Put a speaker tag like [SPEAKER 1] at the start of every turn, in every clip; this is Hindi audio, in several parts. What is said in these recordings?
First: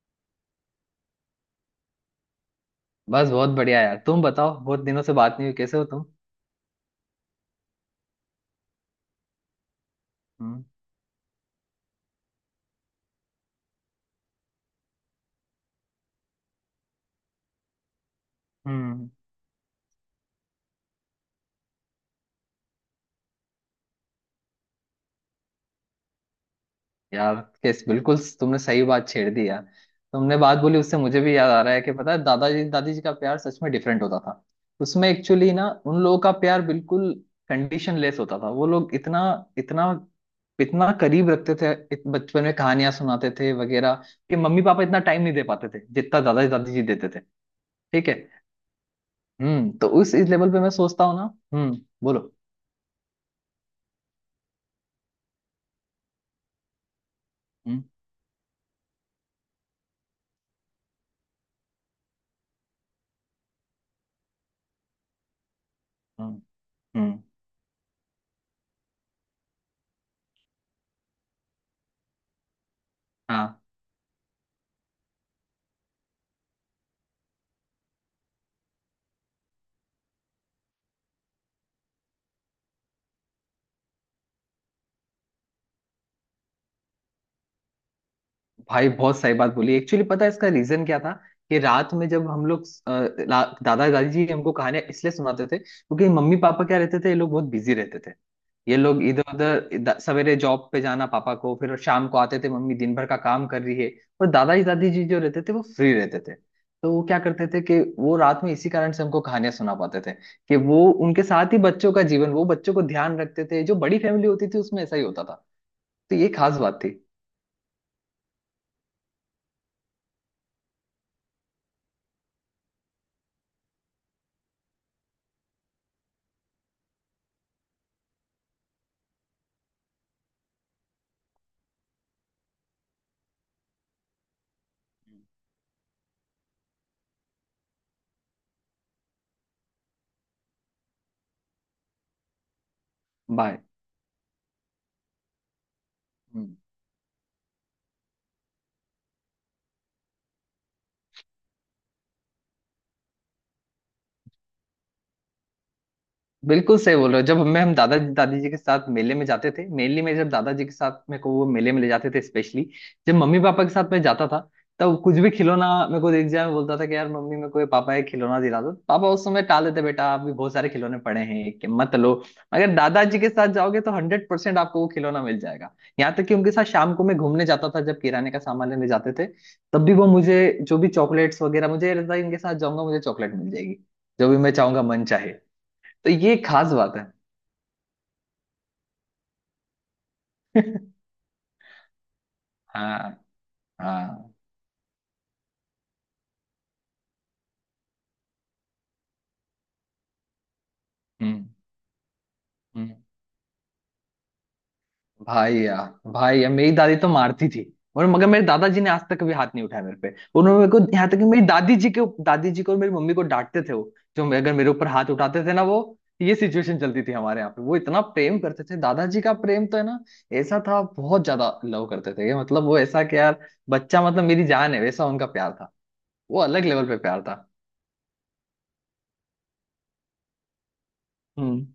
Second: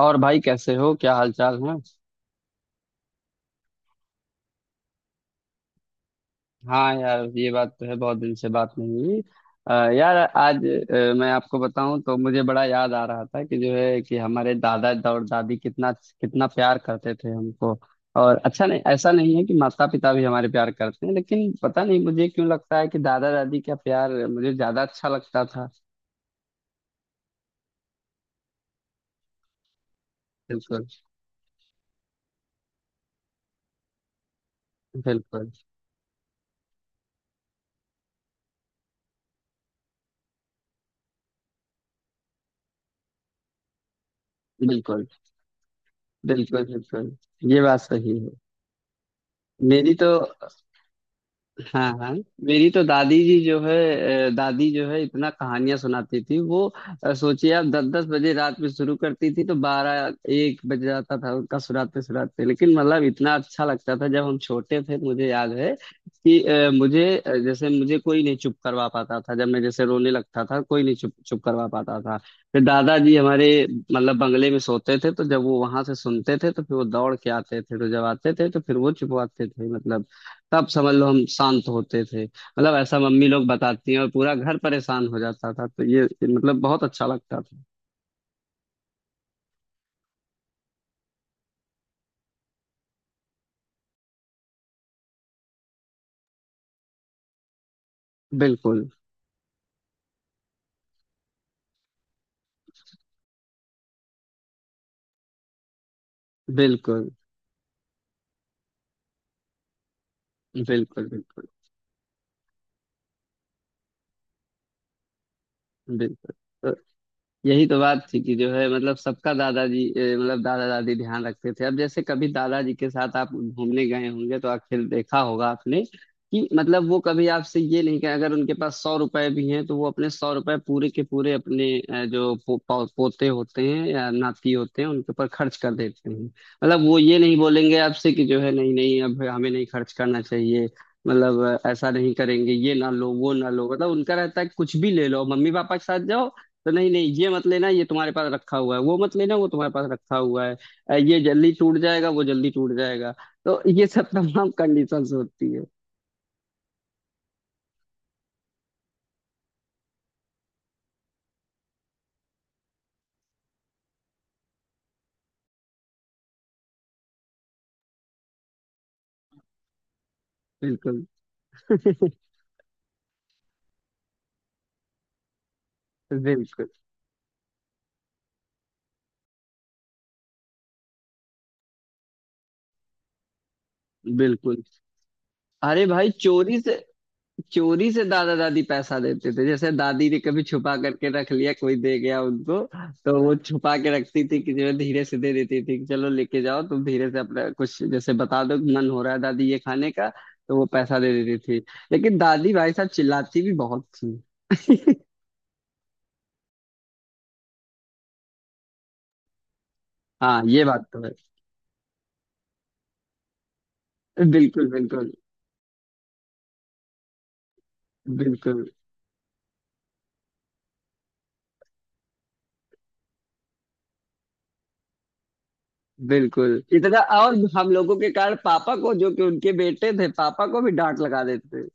[SPEAKER 1] और भाई कैसे हो, क्या हाल चाल है।
[SPEAKER 2] बस बहुत बढ़िया यार। तुम बताओ, बहुत दिनों से बात नहीं हुई, कैसे हो तुम?
[SPEAKER 1] हाँ यार, ये बात तो है, बहुत दिन से बात नहीं हुई। यार आज
[SPEAKER 2] हम्म।
[SPEAKER 1] मैं आपको बताऊं तो मुझे बड़ा याद आ रहा था कि जो है कि हमारे दादा और दादी कितना कितना प्यार करते थे हमको। और अच्छा, नहीं
[SPEAKER 2] हम्म।
[SPEAKER 1] ऐसा नहीं है कि माता पिता भी हमारे प्यार करते हैं, लेकिन पता नहीं मुझे क्यों लगता है कि दादा दादी का प्यार मुझे ज्यादा अच्छा लगता था।
[SPEAKER 2] यार, कैस बिल्कुल तुमने सही बात छेड़ दी यार। तुमने बात बोली,
[SPEAKER 1] बिल्कुल।
[SPEAKER 2] उससे मुझे भी याद आ रहा है कि पता है दादाजी दादी जी का प्यार सच में डिफरेंट होता था। उसमें
[SPEAKER 1] बिल्कुल
[SPEAKER 2] एक्चुअली ना उन लोगों का प्यार बिल्कुल कंडीशन लेस होता था। वो लोग इतना इतना इतना करीब रखते थे, बचपन में कहानियां सुनाते थे वगैरह कि मम्मी पापा इतना
[SPEAKER 1] बिल्कुल।
[SPEAKER 2] टाइम नहीं दे पाते थे जितना दादाजी
[SPEAKER 1] बिल्कुल
[SPEAKER 2] दादी जी देते
[SPEAKER 1] बिल्कुल,
[SPEAKER 2] थे।
[SPEAKER 1] ये बात
[SPEAKER 2] ठीक है।
[SPEAKER 1] सही है।
[SPEAKER 2] हम्म। तो
[SPEAKER 1] मेरी तो।
[SPEAKER 2] उस इस लेवल पे मैं सोचता हूँ ना। हम्म।
[SPEAKER 1] हाँ हाँ।
[SPEAKER 2] बोलो।
[SPEAKER 1] मेरी तो दादी जी जो है, दादी जो है इतना कहानियां सुनाती थी वो। सोचिए आप दस दस बजे रात में शुरू करती थी तो बारह एक बज जाता था उनका सुनाते सुनाते, लेकिन मतलब इतना अच्छा लगता था जब हम छोटे थे, मुझे याद है कि
[SPEAKER 2] हम्म।
[SPEAKER 1] मुझे
[SPEAKER 2] हम्म।
[SPEAKER 1] जैसे मुझे कोई नहीं चुप करवा पाता था, जब मैं जैसे रोने लगता था कोई नहीं चुप चुप करवा पाता था। फिर दादाजी
[SPEAKER 2] हाँ।
[SPEAKER 1] हमारे मतलब बंगले में सोते थे, तो जब वो वहां से सुनते थे तो फिर वो दौड़ के आते थे, तो जब आते थे तो फिर वो चुपवाते थे मतलब। तब समझ लो हम शांत होते थे, मतलब ऐसा मम्मी लोग बताती हैं, और पूरा घर परेशान हो जाता था, तो ये मतलब बहुत अच्छा लगता था।
[SPEAKER 2] भाई बहुत सही बात बोली। एक्चुअली पता है इसका रीजन क्या था कि रात में जब हम लोग दादा दादी जी हमको कहानियां इसलिए सुनाते थे, क्योंकि मम्मी पापा क्या रहते थे, ये लोग बहुत बिजी रहते थे। ये
[SPEAKER 1] बिल्कुल।
[SPEAKER 2] लोग इधर उधर, सवेरे जॉब पे जाना पापा को, फिर शाम को आते थे, मम्मी दिन भर का काम कर रही है। और दादा जी दादी जी जो रहते थे वो फ्री रहते थे। तो वो
[SPEAKER 1] बिल्कुल
[SPEAKER 2] क्या करते थे कि वो रात में इसी कारण से हमको कहानियां सुना पाते थे, कि वो
[SPEAKER 1] बिल्कुल।
[SPEAKER 2] उनके
[SPEAKER 1] बिल्कुल
[SPEAKER 2] साथ ही बच्चों का जीवन, वो बच्चों को ध्यान रखते थे। जो बड़ी फैमिली होती थी उसमें ऐसा ही होता था। तो ये खास
[SPEAKER 1] बिल्कुल।
[SPEAKER 2] बात थी।
[SPEAKER 1] यही तो बात थी कि जो है मतलब सबका दादाजी मतलब दादा दादी ध्यान रखते थे। अब जैसे कभी दादाजी के साथ आप घूमने गए होंगे तो आखिर देखा होगा आपने कि मतलब वो कभी आपसे ये नहीं कहे, अगर उनके पास सौ रुपए भी हैं तो वो अपने सौ रुपए पूरे के पूरे अपने पोते होते हैं या नाती होते हैं उनके ऊपर खर्च कर देते हैं। मतलब वो ये नहीं बोलेंगे आपसे कि जो है नहीं नहीं, अब हमें नहीं खर्च करना चाहिए। मतलब ऐसा नहीं करेंगे ये ना लो वो ना
[SPEAKER 2] बाय।
[SPEAKER 1] लो, मतलब उनका रहता है कुछ भी ले लो मम्मी पापा के साथ जाओ। तो नहीं नहीं ये मत लेना, ये तुम्हारे पास रखा हुआ है, वो मत लेना, वो तुम्हारे पास रखा हुआ है। ये जल्दी टूट जाएगा, वो जल्दी टूट जाएगा। तो ये सब तमाम कंडीशंस होती है।
[SPEAKER 2] बिल्कुल सही बोल रहे हो। जब हमें हम दादा दादी जी के साथ मेले में जाते थे, मेनली मैं, जब दादाजी के साथ मेरे को वो मेले में ले जाते थे स्पेशली, जब मम्मी पापा के साथ मैं जाता था, तब कुछ भी खिलौना मेरे को देख जाए, मैं बोलता था कि यार मम्मी मेरे को ये, पापा ये खिलौना दिला दो। पापा उस समय टाल देते, बेटा अभी बहुत सारे खिलौने
[SPEAKER 1] बिल्कुल।
[SPEAKER 2] पड़े हैं कि मत लो। अगर दादाजी के साथ जाओगे तो 100% आपको वो खिलौना मिल जाएगा। यहाँ तक कि उनके साथ
[SPEAKER 1] बिल्कुल
[SPEAKER 2] शाम को मैं घूमने जाता था, जब किराने का सामान लेने जाते थे, तब भी वो मुझे जो भी चॉकलेट्स वगैरह, मुझे ये रहता है इनके साथ जाऊंगा मुझे चॉकलेट मिल जाएगी, जो भी मैं
[SPEAKER 1] बिल्कुल।
[SPEAKER 2] चाहूंगा मन चाहे।
[SPEAKER 1] अरे भाई,
[SPEAKER 2] तो ये
[SPEAKER 1] चोरी से।
[SPEAKER 2] खास बात है।
[SPEAKER 1] चोरी से दादा दादी पैसा देते थे, जैसे दादी ने कभी छुपा करके रख लिया, कोई दे गया उनको। तो
[SPEAKER 2] हाँ।
[SPEAKER 1] वो छुपा के रखती
[SPEAKER 2] हाँ।
[SPEAKER 1] थी कि जो है धीरे से दे देती थी कि चलो लेके जाओ तुम, धीरे से अपना कुछ जैसे बता दो कि मन हो रहा है दादी ये खाने का, तो वो पैसा दे
[SPEAKER 2] हम्म।
[SPEAKER 1] देती थी। लेकिन दादी भाई साहब
[SPEAKER 2] हम्म।
[SPEAKER 1] चिल्लाती भी बहुत थी।
[SPEAKER 2] भाई यार, भाई यार मेरी दादी तो मारती थी। और मगर मेरे दादाजी ने आज तक कभी हाथ नहीं उठाया मेरे पे।
[SPEAKER 1] हाँ
[SPEAKER 2] उन्होंने
[SPEAKER 1] ये
[SPEAKER 2] मेरे को,
[SPEAKER 1] बात तो
[SPEAKER 2] यहाँ
[SPEAKER 1] है।
[SPEAKER 2] तक कि मेरी दादी जी के, दादी जी को और मेरी मम्मी को डांटते थे वो, जो अगर
[SPEAKER 1] बिल्कुल
[SPEAKER 2] मेरे ऊपर हाथ
[SPEAKER 1] बिल्कुल।
[SPEAKER 2] उठाते थे ना वो। ये सिचुएशन चलती थी हमारे यहाँ पे। वो इतना प्रेम
[SPEAKER 1] बिल्कुल
[SPEAKER 2] करते थे, दादाजी का प्रेम तो है ना, ऐसा था। बहुत ज्यादा लव करते थे ये, मतलब वो ऐसा कि यार बच्चा मतलब मेरी जान है, वैसा उनका प्यार था। वो
[SPEAKER 1] बिल्कुल
[SPEAKER 2] अलग लेवल पे
[SPEAKER 1] इतना,
[SPEAKER 2] प्यार
[SPEAKER 1] और हम लोगों के कारण पापा को, जो कि उनके बेटे थे, पापा को भी डांट लगा
[SPEAKER 2] था।
[SPEAKER 1] देते थे।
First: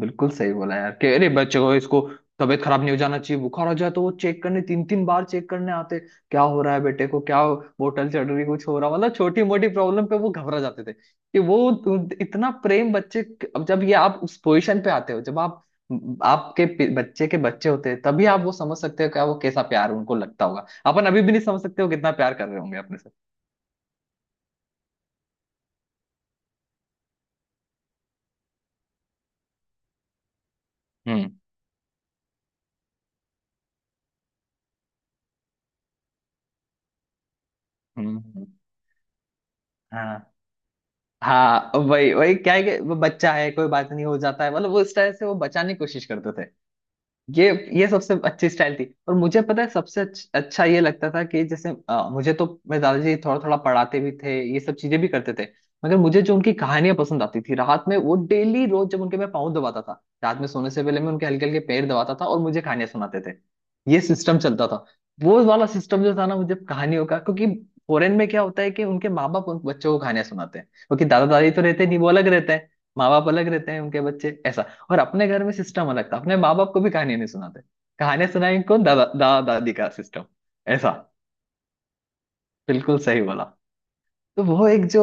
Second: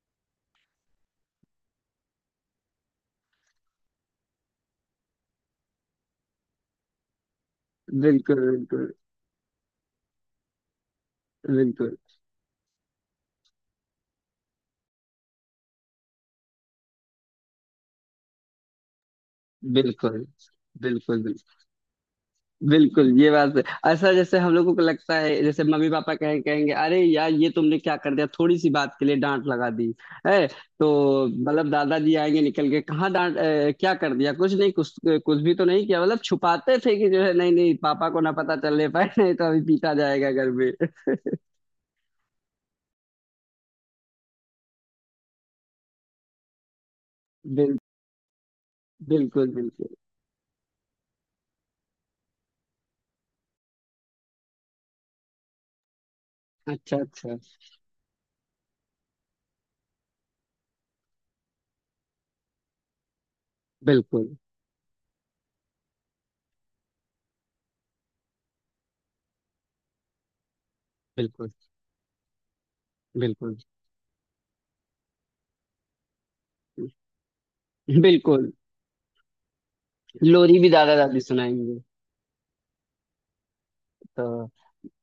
[SPEAKER 2] बिल्कुल सही बोला यार कि अरे बच्चे को, इसको तबीयत खराब नहीं हो जाना चाहिए, बुखार हो जाए तो वो चेक करने, तीन तीन बार चेक करने आते, क्या हो रहा है बेटे को, क्या बोतल चढ़
[SPEAKER 1] बिल्कुल
[SPEAKER 2] रही, कुछ हो
[SPEAKER 1] बिल्कुल
[SPEAKER 2] रहा, मतलब छोटी मोटी प्रॉब्लम पे वो घबरा जाते थे कि वो
[SPEAKER 1] बिल्कुल।
[SPEAKER 2] तो इतना प्रेम बच्चे। अब जब ये आप उस पोजीशन पे आते हो जब आप, बच्चे के बच्चे होते हैं, तभी आप वो समझ सकते हो क्या वो कैसा प्यार उनको
[SPEAKER 1] बिल्कुल।
[SPEAKER 2] लगता होगा। अपन
[SPEAKER 1] बिल्कुल
[SPEAKER 2] अभी भी
[SPEAKER 1] बिल्कुल
[SPEAKER 2] नहीं समझ सकते हो कितना प्यार कर रहे होंगे अपने
[SPEAKER 1] बिल्कुल,
[SPEAKER 2] से।
[SPEAKER 1] ये बात है। ऐसा, जैसे हम लोगों को लगता है जैसे मम्मी पापा कहेंगे अरे यार ये तुमने क्या कर दिया, थोड़ी सी बात के लिए डांट लगा दी है, तो
[SPEAKER 2] हम्म।
[SPEAKER 1] मतलब दादाजी आएंगे निकल के, कहाँ डांट क्या कर दिया, कुछ नहीं, कुछ कुछ भी तो नहीं किया, मतलब छुपाते थे कि जो है, नहीं नहीं पापा
[SPEAKER 2] हम्म।
[SPEAKER 1] को ना
[SPEAKER 2] हम्म।
[SPEAKER 1] पता चलने पाए, नहीं तो अभी पीटा जाएगा
[SPEAKER 2] हाँ।
[SPEAKER 1] घर में।
[SPEAKER 2] हाँ वही वही क्या है कि वो बच्चा है, कोई बात नहीं हो जाता है, मतलब वो उस तरह से वो बचाने की कोशिश करते थे। ये
[SPEAKER 1] बिल,
[SPEAKER 2] ये सबसे अच्छी स्टाइल थी। और मुझे
[SPEAKER 1] बिल्कुल
[SPEAKER 2] पता है
[SPEAKER 1] बिल्कुल।
[SPEAKER 2] सबसे अच्छा ये लगता था कि जैसे मुझे तो मेरे दादाजी थोड़ा थोड़ा पढ़ाते भी थे, ये सब चीजें भी करते थे। मगर मुझे जो उनकी
[SPEAKER 1] अच्छा
[SPEAKER 2] कहानियां पसंद
[SPEAKER 1] अच्छा।
[SPEAKER 2] आती थी रात में, वो डेली रोज जब उनके मैं पाँव दबाता था रात में, सोने से पहले मैं उनके हल्के हल्के पैर दबाता था और मुझे कहानियां सुनाते थे। ये
[SPEAKER 1] बिल्कुल
[SPEAKER 2] सिस्टम चलता था, वो वाला सिस्टम जो था ना मुझे कहानियों का। क्योंकि फॉरेन में क्या होता है कि उनके माँ बाप उन बच्चों को कहानियां सुनाते हैं, क्योंकि दादा
[SPEAKER 1] बिल्कुल।
[SPEAKER 2] दादी तो रहते नहीं, वो अलग रहते हैं, माँ बाप अलग
[SPEAKER 1] बिल्कुल
[SPEAKER 2] रहते हैं, उनके बच्चे ऐसा। और अपने घर में सिस्टम अलग था। अपने माँ बाप को भी कहानियां नहीं सुनाते, कहानियां
[SPEAKER 1] बिल्कुल।
[SPEAKER 2] सुनाई कौन, दादा दादा दादी का सिस्टम।
[SPEAKER 1] लोरी भी
[SPEAKER 2] ऐसा।
[SPEAKER 1] दादा दादी सुनाएंगे।
[SPEAKER 2] बिल्कुल सही बोला। तो
[SPEAKER 1] तो
[SPEAKER 2] वो एक जो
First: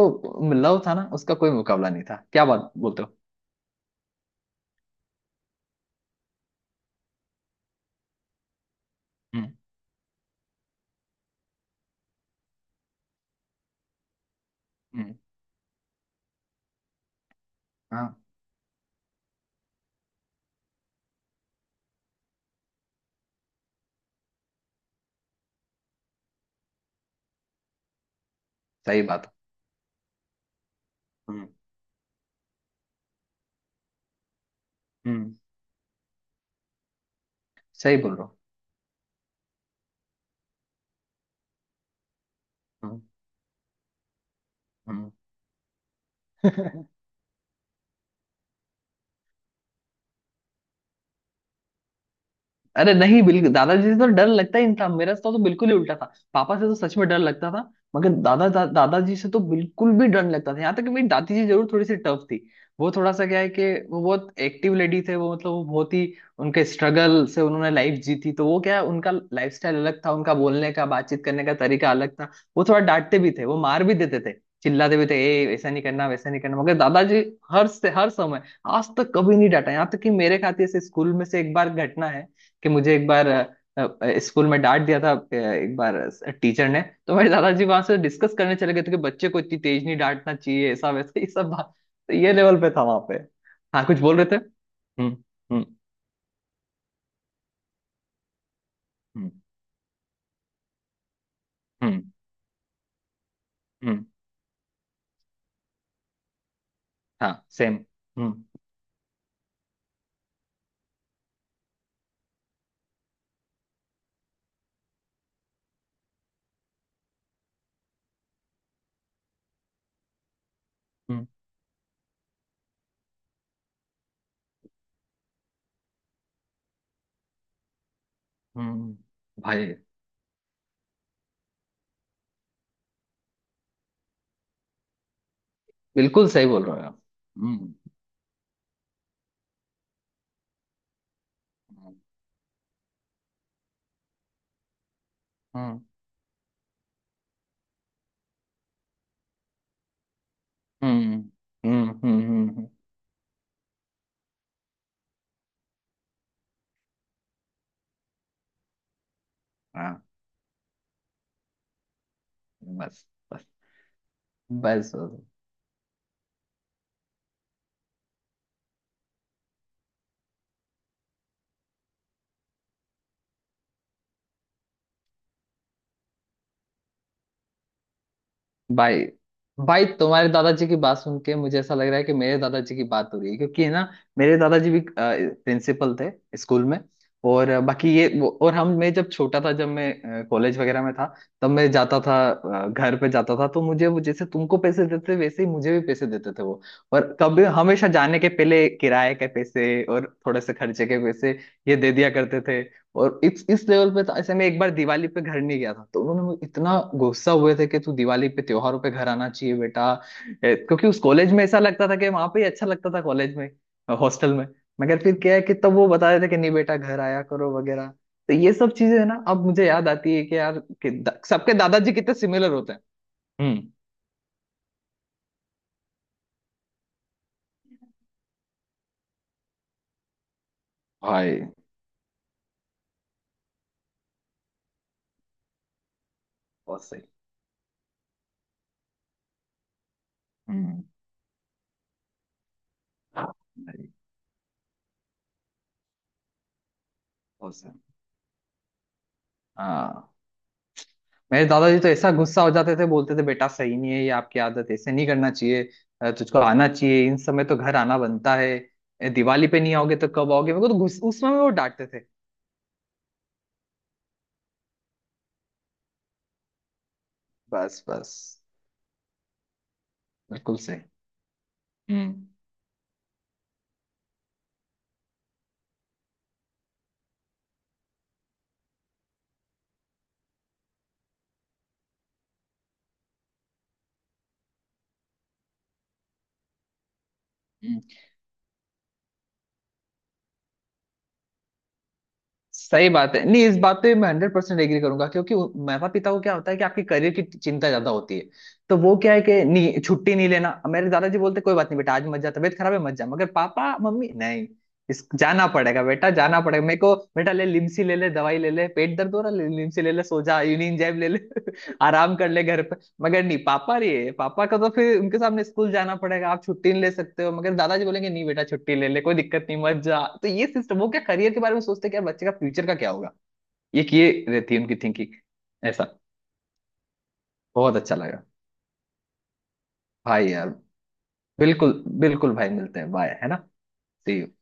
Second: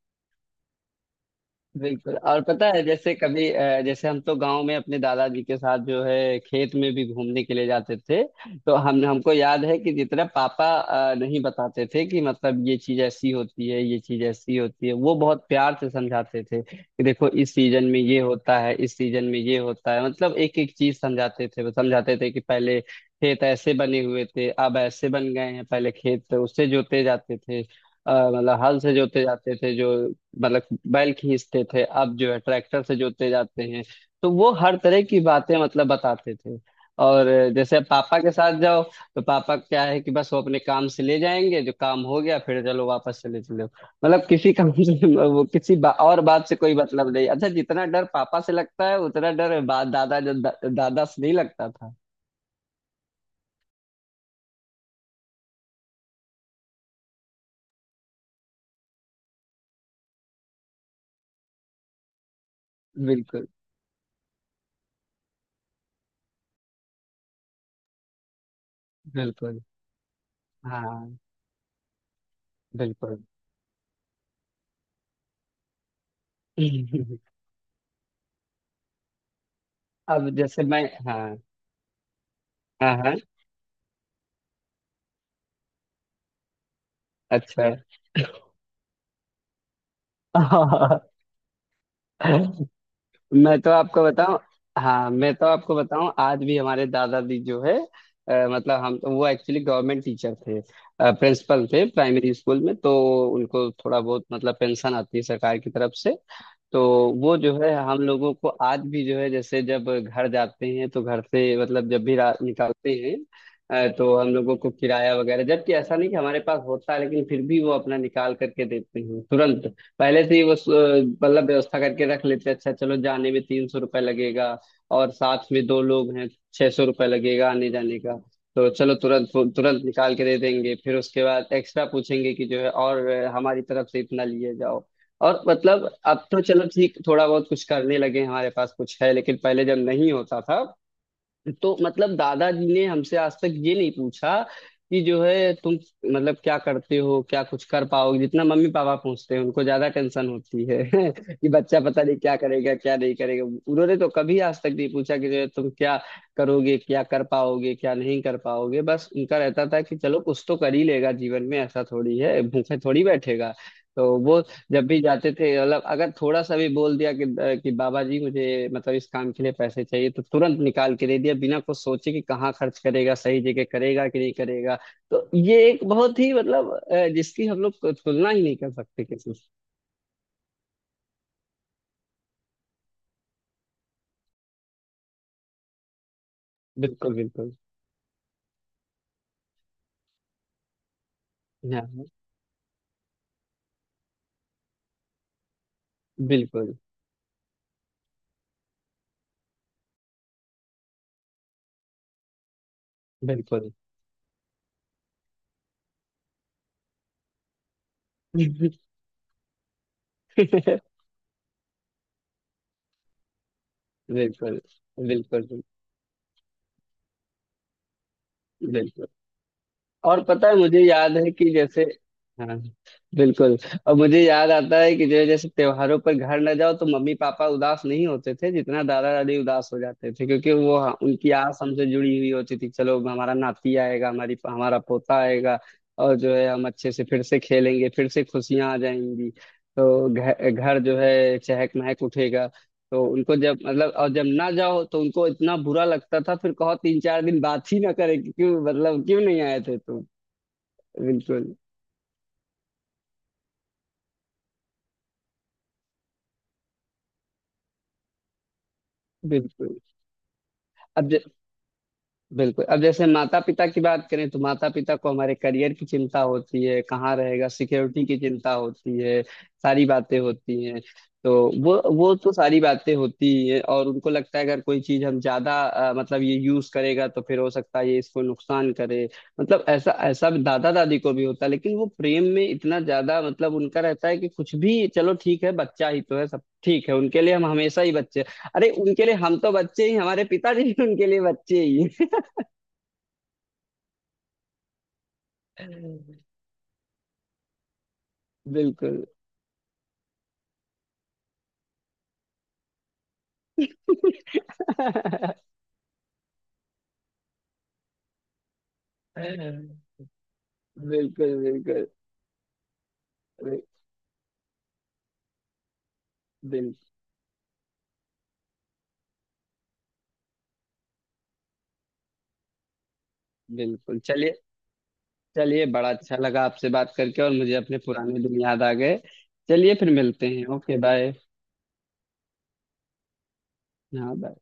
[SPEAKER 2] लव था ना, उसका कोई मुकाबला नहीं
[SPEAKER 1] बिल्कुल।
[SPEAKER 2] था,
[SPEAKER 1] और
[SPEAKER 2] क्या
[SPEAKER 1] पता
[SPEAKER 2] बात
[SPEAKER 1] है
[SPEAKER 2] बोलते
[SPEAKER 1] जैसे
[SPEAKER 2] हो।
[SPEAKER 1] कभी जैसे हम तो गांव में अपने दादाजी के साथ जो है खेत में भी घूमने के लिए जाते थे, तो हम हमको
[SPEAKER 2] हम्म।
[SPEAKER 1] याद है कि जितना पापा नहीं बताते थे कि मतलब ये चीज ऐसी होती है, ये चीज ऐसी होती है,
[SPEAKER 2] हम्म।
[SPEAKER 1] वो बहुत प्यार से समझाते थे कि देखो इस सीजन में ये
[SPEAKER 2] हाँ।
[SPEAKER 1] होता है, इस सीजन में ये होता है, मतलब एक एक चीज समझाते थे। वो समझाते थे कि पहले खेत ऐसे बने हुए थे, अब ऐसे बन गए हैं, पहले खेत उससे जोते जाते थे, मतलब हल से
[SPEAKER 2] सही
[SPEAKER 1] जोते
[SPEAKER 2] बात।
[SPEAKER 1] जाते थे जो मतलब बैल
[SPEAKER 2] हम्म।
[SPEAKER 1] खींचते थे, अब जो है ट्रैक्टर से जोते जाते हैं, तो वो हर तरह की
[SPEAKER 2] हम्म।
[SPEAKER 1] बातें मतलब बताते थे। और जैसे
[SPEAKER 2] सही बोल
[SPEAKER 1] पापा
[SPEAKER 2] रहा।
[SPEAKER 1] के साथ जाओ तो पापा क्या है कि बस वो अपने काम से ले जाएंगे, जो काम हो गया फिर चलो
[SPEAKER 2] हम्म।
[SPEAKER 1] वापस चले, चलो मतलब किसी काम से,
[SPEAKER 2] हम्म।
[SPEAKER 1] वो और बात से कोई
[SPEAKER 2] हूँ।
[SPEAKER 1] मतलब नहीं। अच्छा, जितना डर पापा से लगता है उतना डर दादा से नहीं लगता था।
[SPEAKER 2] अरे नहीं बिल्कुल दादाजी से तो डर लगता ही नहीं था। मेरा तो बिल्कुल ही उल्टा था। पापा से तो सच में डर लगता था, मगर दादाजी से तो बिल्कुल भी डर नहीं लगता था। यहाँ तक कि मेरी दादी जी जरूर थोड़ी सी टफ थी। वो थोड़ा सा क्या
[SPEAKER 1] बिल्कुल
[SPEAKER 2] है कि वो बहुत एक्टिव लेडी थे वो, मतलब वो बहुत ही, उनके स्ट्रगल से उन्होंने लाइफ जीती। तो वो क्या है, उनका लाइफ
[SPEAKER 1] बिल्कुल।
[SPEAKER 2] स्टाइल अलग था, उनका बोलने का
[SPEAKER 1] हाँ
[SPEAKER 2] बातचीत करने का तरीका अलग था। वो थोड़ा डांटते
[SPEAKER 1] बिल्कुल।
[SPEAKER 2] भी थे, वो मार भी देते थे, चिल्लाते भी थे, ए ऐसा नहीं करना वैसा नहीं करना। मगर दादाजी हर समय आज तक कभी नहीं डांटा। यहाँ तक कि
[SPEAKER 1] अब
[SPEAKER 2] मेरे
[SPEAKER 1] जैसे
[SPEAKER 2] खाते से
[SPEAKER 1] मैं।
[SPEAKER 2] स्कूल में
[SPEAKER 1] हाँ
[SPEAKER 2] से एक बार घटना है कि
[SPEAKER 1] हाँ।
[SPEAKER 2] मुझे एक
[SPEAKER 1] हाँ
[SPEAKER 2] बार, स्कूल में डांट दिया था, एक बार टीचर ने। तो मेरे दादाजी
[SPEAKER 1] अच्छा।
[SPEAKER 2] वहां से डिस्कस करने चले गए थे कि बच्चे को इतनी तेज नहीं डांटना चाहिए, ऐसा वैसा ये सब बात। तो ये लेवल पे था वहां पे।
[SPEAKER 1] मैं तो
[SPEAKER 2] हाँ कुछ
[SPEAKER 1] आपको
[SPEAKER 2] बोल रहे
[SPEAKER 1] बताऊं।
[SPEAKER 2] थे।
[SPEAKER 1] हाँ
[SPEAKER 2] हम्म।
[SPEAKER 1] मैं तो
[SPEAKER 2] हम्म।
[SPEAKER 1] आपको बताऊं आज भी हमारे दादाजी जो है, मतलब हम तो वो
[SPEAKER 2] हम्म।
[SPEAKER 1] एक्चुअली गवर्नमेंट टीचर थे, प्रिंसिपल थे
[SPEAKER 2] हम्म।
[SPEAKER 1] प्राइमरी स्कूल में, तो उनको थोड़ा
[SPEAKER 2] हम्म।
[SPEAKER 1] बहुत मतलब पेंशन आती है सरकार की तरफ से। तो
[SPEAKER 2] हाँ
[SPEAKER 1] वो जो है
[SPEAKER 2] सेम।
[SPEAKER 1] हम लोगों
[SPEAKER 2] हम्म।
[SPEAKER 1] को आज भी जो है, जैसे जब घर जाते हैं तो घर से, मतलब जब भी रात निकालते हैं तो हम लोगों को किराया वगैरह, जबकि ऐसा नहीं कि हमारे पास होता है, लेकिन फिर भी वो अपना निकाल करके देते हैं तुरंत, पहले से ही वो
[SPEAKER 2] हम्म।
[SPEAKER 1] मतलब व्यवस्था करके रख लेते हैं, अच्छा चलो जाने में तीन सौ रुपये लगेगा और साथ में दो लोग हैं, छह सौ रुपये लगेगा आने जाने का, तो
[SPEAKER 2] हम्म।
[SPEAKER 1] चलो तुरंत
[SPEAKER 2] भाई
[SPEAKER 1] तुरंत निकाल के दे देंगे, फिर उसके बाद एक्स्ट्रा पूछेंगे कि जो है, और हमारी तरफ से इतना लिए जाओ। और मतलब अब
[SPEAKER 2] बिल्कुल
[SPEAKER 1] तो
[SPEAKER 2] सही बोल
[SPEAKER 1] चलो
[SPEAKER 2] रहे हो
[SPEAKER 1] ठीक
[SPEAKER 2] आप।
[SPEAKER 1] थोड़ा बहुत कुछ
[SPEAKER 2] हम्म।
[SPEAKER 1] करने लगे हैं, हमारे पास कुछ है, लेकिन पहले जब नहीं होता था तो मतलब दादाजी ने हमसे आज तक ये नहीं पूछा कि जो है तुम
[SPEAKER 2] हम्म।
[SPEAKER 1] मतलब क्या करते हो, क्या कुछ कर पाओगे। जितना मम्मी पापा पूछते हैं, उनको ज्यादा टेंशन होती है,
[SPEAKER 2] हम्म।
[SPEAKER 1] कि बच्चा
[SPEAKER 2] हम्म।
[SPEAKER 1] पता नहीं
[SPEAKER 2] हम्म।
[SPEAKER 1] क्या
[SPEAKER 2] हम्म। हम्म।
[SPEAKER 1] करेगा क्या नहीं करेगा। उन्होंने तो कभी आज तक नहीं पूछा कि जो है तुम क्या करोगे, क्या कर पाओगे क्या नहीं कर पाओगे, बस उनका रहता था कि
[SPEAKER 2] हाँ।
[SPEAKER 1] चलो कुछ तो कर ही लेगा जीवन में, ऐसा थोड़ी है भूखे थोड़ी
[SPEAKER 2] बस बस।
[SPEAKER 1] बैठेगा। तो वो जब
[SPEAKER 2] बस
[SPEAKER 1] भी
[SPEAKER 2] बस।
[SPEAKER 1] जाते थे मतलब अगर थोड़ा सा भी बोल दिया कि बाबा जी मुझे मतलब इस काम के लिए पैसे चाहिए, तो तुरंत निकाल के दे दिया बिना कुछ सोचे कि कहाँ खर्च करेगा, सही जगह करेगा कि नहीं करेगा। तो ये एक बहुत ही मतलब जिसकी हम लोग को तुलना ही नहीं कर सकते
[SPEAKER 2] भाई,
[SPEAKER 1] किसी से।
[SPEAKER 2] भाई तुम्हारे दादाजी की बात सुन के मुझे ऐसा लग रहा है कि मेरे दादाजी की बात हो रही है, क्योंकि है ना, मेरे दादाजी भी प्रिंसिपल थे स्कूल में।
[SPEAKER 1] बिल्कुल
[SPEAKER 2] और
[SPEAKER 1] बिल्कुल।
[SPEAKER 2] बाकी और हम मैं जब छोटा था, जब मैं कॉलेज वगैरह में था, तब मैं जाता
[SPEAKER 1] हाँ
[SPEAKER 2] था, घर पे जाता था, तो मुझे वो जैसे तुमको पैसे देते वैसे ही मुझे भी पैसे देते थे वो।
[SPEAKER 1] बिल्कुल
[SPEAKER 2] और कभी हमेशा जाने के पहले किराए के पैसे और थोड़े से खर्चे के पैसे ये दे दिया करते थे। और इस
[SPEAKER 1] बिल्कुल।
[SPEAKER 2] लेवल पे तो ऐसे, मैं एक बार दिवाली पे घर नहीं गया था तो उन्होंने मुझे, इतना गुस्सा हुए थे कि तू दिवाली पे त्योहारों पे घर आना चाहिए बेटा। ए,
[SPEAKER 1] बिल्कुल
[SPEAKER 2] क्योंकि उस कॉलेज में ऐसा लगता था कि वहां पे ही अच्छा लगता था, कॉलेज में, हॉस्टल में। मगर फिर क्या है
[SPEAKER 1] बिल्कुल
[SPEAKER 2] कि तब वो बता रहे थे कि नहीं बेटा घर आया करो वगैरह। तो ये सब चीजें है
[SPEAKER 1] बिल्कुल।
[SPEAKER 2] ना, अब मुझे याद आती
[SPEAKER 1] और
[SPEAKER 2] है कि
[SPEAKER 1] पता है
[SPEAKER 2] यार
[SPEAKER 1] मुझे
[SPEAKER 2] कि
[SPEAKER 1] याद है कि
[SPEAKER 2] सबके
[SPEAKER 1] जैसे।
[SPEAKER 2] दादाजी कितने सिमिलर
[SPEAKER 1] हाँ
[SPEAKER 2] होते हैं।
[SPEAKER 1] बिल्कुल।
[SPEAKER 2] हम्म।
[SPEAKER 1] और मुझे याद आता है कि जो जैसे त्योहारों पर घर न जाओ तो मम्मी पापा उदास नहीं होते थे जितना दादा दादी उदास हो जाते थे, क्योंकि वो हाँ, उनकी
[SPEAKER 2] भाई
[SPEAKER 1] आस हमसे जुड़ी हुई होती थी, चलो हमारा नाती आएगा, हमारी हमारा पोता आएगा और जो है हम
[SPEAKER 2] बहुत
[SPEAKER 1] अच्छे
[SPEAKER 2] सही।
[SPEAKER 1] से फिर से खेलेंगे, फिर से खुशियां आ जाएंगी, तो घर घर
[SPEAKER 2] हम्म।
[SPEAKER 1] जो है चहक महक उठेगा। तो उनको जब मतलब
[SPEAKER 2] भाई
[SPEAKER 1] और जब ना जाओ तो उनको इतना बुरा लगता था, फिर कहो तीन चार दिन
[SPEAKER 2] बहुत
[SPEAKER 1] बात
[SPEAKER 2] सही।
[SPEAKER 1] ही ना करे कि क्यों मतलब क्यों नहीं आए थे तुम।
[SPEAKER 2] हाँ। मेरे
[SPEAKER 1] बिल्कुल
[SPEAKER 2] दादाजी तो ऐसा गुस्सा हो जाते थे, बोलते थे बेटा सही नहीं है ये आपकी आदत, ऐसे नहीं करना चाहिए, तुझको आना चाहिए, इन समय तो घर आना बनता है। ए, दिवाली पे नहीं
[SPEAKER 1] बिल्कुल।
[SPEAKER 2] आओगे तो कब आओगे, मेरे को तो गुस्सा
[SPEAKER 1] अब
[SPEAKER 2] उस
[SPEAKER 1] ज-
[SPEAKER 2] समय वो डांटते थे।
[SPEAKER 1] बिल्कुल, अब जैसे माता पिता की बात करें तो माता पिता को हमारे करियर की चिंता होती है, कहाँ रहेगा
[SPEAKER 2] बस
[SPEAKER 1] सिक्योरिटी की
[SPEAKER 2] बस।
[SPEAKER 1] चिंता होती है, सारी बातें
[SPEAKER 2] बिल्कुल
[SPEAKER 1] होती
[SPEAKER 2] सही।
[SPEAKER 1] हैं। तो वो
[SPEAKER 2] हम्म।
[SPEAKER 1] तो सारी बातें होती ही हैं, और उनको लगता है अगर कोई चीज हम ज्यादा मतलब ये यूज करेगा तो फिर हो सकता है ये इसको नुकसान करे, मतलब ऐसा ऐसा दादा दादी को भी होता है, लेकिन वो प्रेम में इतना ज्यादा मतलब उनका रहता है कि कुछ भी चलो ठीक है, बच्चा ही तो है, सब ठीक है, उनके लिए हम हमेशा ही बच्चे। अरे उनके लिए हम तो बच्चे ही, हमारे पिताजी भी उनके लिए बच्चे ही।
[SPEAKER 2] सही बात है, नहीं इस बात पे मैं 100% एग्री करूंगा, क्योंकि माता पिता को क्या होता है कि आपके करियर की चिंता ज्यादा होती है। तो वो
[SPEAKER 1] बिल्कुल।
[SPEAKER 2] क्या है कि नहीं छुट्टी नहीं लेना, मेरे दादाजी बोलते कोई बात नहीं बेटा आज मत जा, तबीयत खराब है मत जा। मगर पापा मम्मी नहीं, इस जाना पड़ेगा बेटा जाना पड़ेगा, मेरे को बेटा ले लिमसी ले ले, दवाई ले ले, पेट दर्द हो रहा ले
[SPEAKER 1] बिल्कुल
[SPEAKER 2] लिमसी ले ले, सो जा, यूनियन जैब ले ले
[SPEAKER 1] बिल्कुल।
[SPEAKER 2] आराम कर ले घर। मगर नहीं
[SPEAKER 1] बिल,
[SPEAKER 2] पापा लिए, पापा का तो फिर उनके सामने स्कूल जाना पड़ेगा, आप छुट्टी
[SPEAKER 1] बिल,
[SPEAKER 2] नहीं ले सकते हो। मगर दादाजी बोलेंगे नहीं बेटा छुट्टी ले ले कोई दिक्कत नहीं मत जा। तो ये सिस्टम, वो क्या करियर के बारे में सोचते हैं कि यार बच्चे का फ्यूचर का क्या होगा, ये
[SPEAKER 1] बिल्कुल,
[SPEAKER 2] किए
[SPEAKER 1] चलिए।
[SPEAKER 2] रहती है उनकी थिंकिंग।
[SPEAKER 1] चलिए, बड़ा
[SPEAKER 2] ऐसा।
[SPEAKER 1] अच्छा लगा आपसे बात करके, और मुझे
[SPEAKER 2] बहुत
[SPEAKER 1] अपने
[SPEAKER 2] अच्छा
[SPEAKER 1] पुराने
[SPEAKER 2] लगा।
[SPEAKER 1] दिन याद आ गए। चलिए फिर मिलते
[SPEAKER 2] भाई
[SPEAKER 1] हैं,
[SPEAKER 2] यार
[SPEAKER 1] ओके बाय।
[SPEAKER 2] बिल्कुल बिल्कुल। भाई मिलते हैं, बाय है ना।
[SPEAKER 1] हाँ
[SPEAKER 2] See you.
[SPEAKER 1] बाय।